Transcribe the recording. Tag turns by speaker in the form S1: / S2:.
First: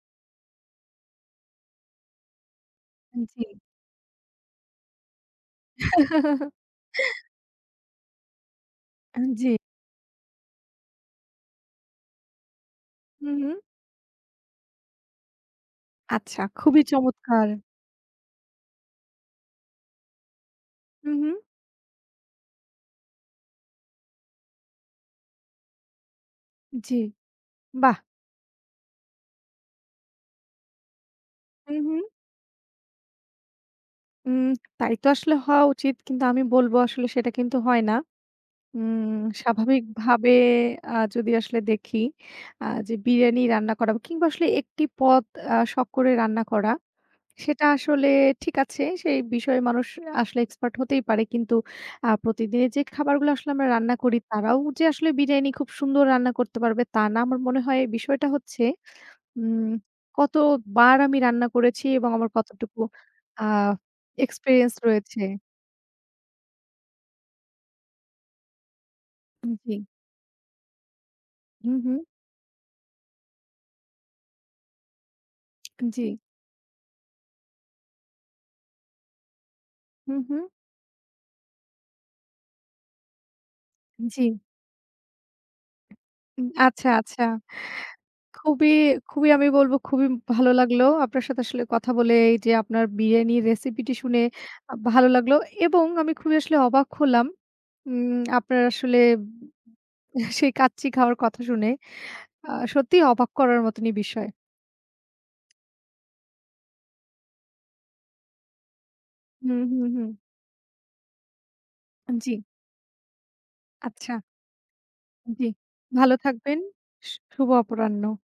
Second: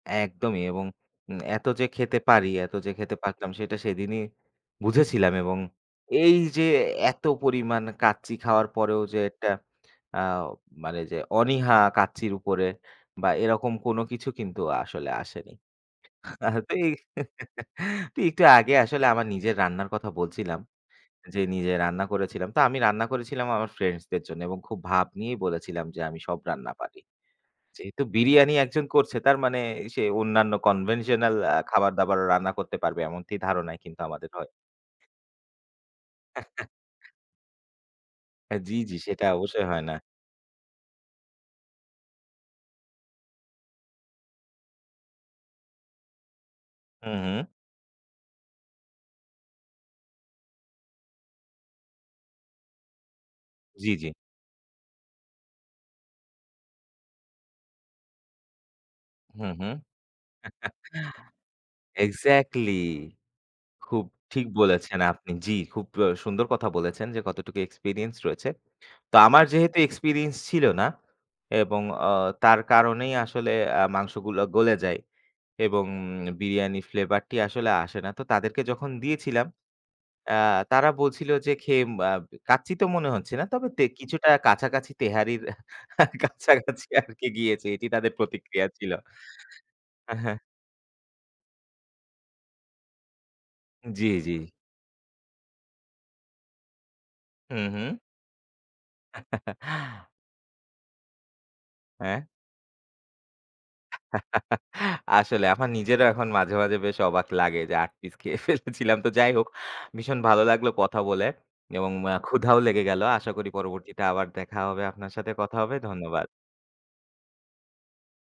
S1: একদমই এবং উম এত যে খেতে পারি এত যে খেতে
S2: উম
S1: পারতাম
S2: জী।
S1: সেটা সেদিনই বুঝেছিলাম এবং এই যে এত পরিমাণ কাচ্চি খাওয়ার পরেও যে
S2: আন,
S1: ১ টা
S2: জ্বী।
S1: আও মানে যে অনীহা কাচ্চির উপরে বা
S2: হুম, হুম।
S1: এরকম কোন কিছু কিন্তু আসলে আসেনি।
S2: আচ্ছা,
S1: আ
S2: খুবই
S1: তেই তো
S2: চমৎকার!
S1: একটু আগে আসলে আমার নিজের রান্নার কথা বলছিলাম।
S2: হুম, হুম।
S1: যে নিজে রান্না করেছিলাম। তো আমি রান্না করেছিলাম আমার ফ্রেন্ডসদের জন্য এবং খুব ভাব নিয়ে বলেছিলাম যে আমি সব রান্না
S2: জ্বি,
S1: পারি।
S2: বাহ!
S1: যেহেতু বিরিয়ানি একজন করছে তার মানে সে অন্যান্য Conventional আ
S2: হুম,
S1: খাবার
S2: হুম।
S1: দাবারও রান্না করতে পারবে। এমনটি ধারণাই কিন্তু আমাদের
S2: উম
S1: হয়।
S2: তাই তো আসলে হওয়া উচিত। কিন্তু আমি বলব, আসলে সেটা কিন্তু হয় না।
S1: হ্যাঁ। জ্বি, জ্বি,
S2: উম
S1: সেটা অবশ্যই হয় না।
S2: স্বাভাবিকভাবে আ যদি আসলে দেখি আ যে বিরিয়ানি রান্না করা কিংবা আসলে ১ টি পদ অ্যা শখ করে রান্না করা।
S1: হুম, হুম।
S2: সেটা আসলে ঠিক আছে। সেই বিষয়ে মানুষ আসলে expert হতেই পারে। কিন্তু আ প্রতিদিনের যে খাবারগুলা আসলে আমরা
S1: জ্বি,
S2: রান্না
S1: জ্বি।
S2: করি তারাও যে আসলে বিরিয়ানি খুব সুন্দর রান্না করতে পারবে তা না। আমার মনে হয় বিষয়টা হচ্ছে,
S1: হুম,
S2: উম
S1: হুম।
S2: কত বার আমি রান্না করেছি এবং আমার
S1: exactly
S2: কতটুকু আ
S1: খুব ঠিক
S2: experience
S1: বলেছেন
S2: রয়েছে।
S1: আপনি। জি, খুব অ সুন্দর কথা বলেছেন যে কতটুকু experience রয়েছে। তা আমার
S2: উম জ্বি।
S1: যেহেতু experience ছিল না
S2: হু,
S1: এবং
S2: হু।
S1: অ তার কারণেই আসলে অ্যা আসলে মাংসগুলো গলে যায়। এবং
S2: জ্বি।
S1: বিরিয়ানি Flavor টি আসলে আসে না। তো তাদেরকে যখন দিয়েছিলাম,
S2: হুম,
S1: অ্যা
S2: হুম।
S1: তারা বলছিল যে খেয়ে আম কাচ্চি তো মনে হচ্ছে না। তবে তে কিছুটা
S2: জ্বি।
S1: কাছাকাছি তেহারির
S2: উম
S1: কাছাকাছি
S2: আচ্ছা, আচ্ছা।
S1: আরকি গিয়েছে এটি তাদের প্রতিক্রিয়া
S2: খুবই
S1: ছিল।
S2: খুবই আমি বলবো খুবই
S1: আ হ্যাঁ।
S2: ভালো লাগলো। আপনার সাথে আসলে কথা বলে এই যে আপনার বিরিয়ানির রেসিপিটি
S1: জী,
S2: শুনে
S1: জী।
S2: আ ভালো লাগলো। এবং আমি খুবই আসলে অবাক হলাম।
S1: হুম, হুম।
S2: উম আপনার আসলে সেই কাচ্চি খাওয়ার কথা শুনে।
S1: হ্যাঁ?
S2: আ সত্যিই অবাক করার মতনই বিষয়।
S1: আসলে আমার নিজেরও এখন মাঝে, মাঝে বেশ অবাক লাগে যে ৮ পিস খেয়ে ফেলেছিলাম। তো যাই হোক,
S2: হুম, হুম, হুম।
S1: ভীষণ ভালো লাগলো কথা বলে এবং অ্যা
S2: জ্বি।
S1: ক্ষুধাও লেগে গেল। আশা করি পরবর্তী তে
S2: আচ্ছা।
S1: আবার দেখা হবে আপনার সাথে
S2: জ্বি।
S1: কথা হবে।
S2: ভালো
S1: ধন্যবাদ।
S2: থাকবেন। শু শুভ অপরাহ্ন।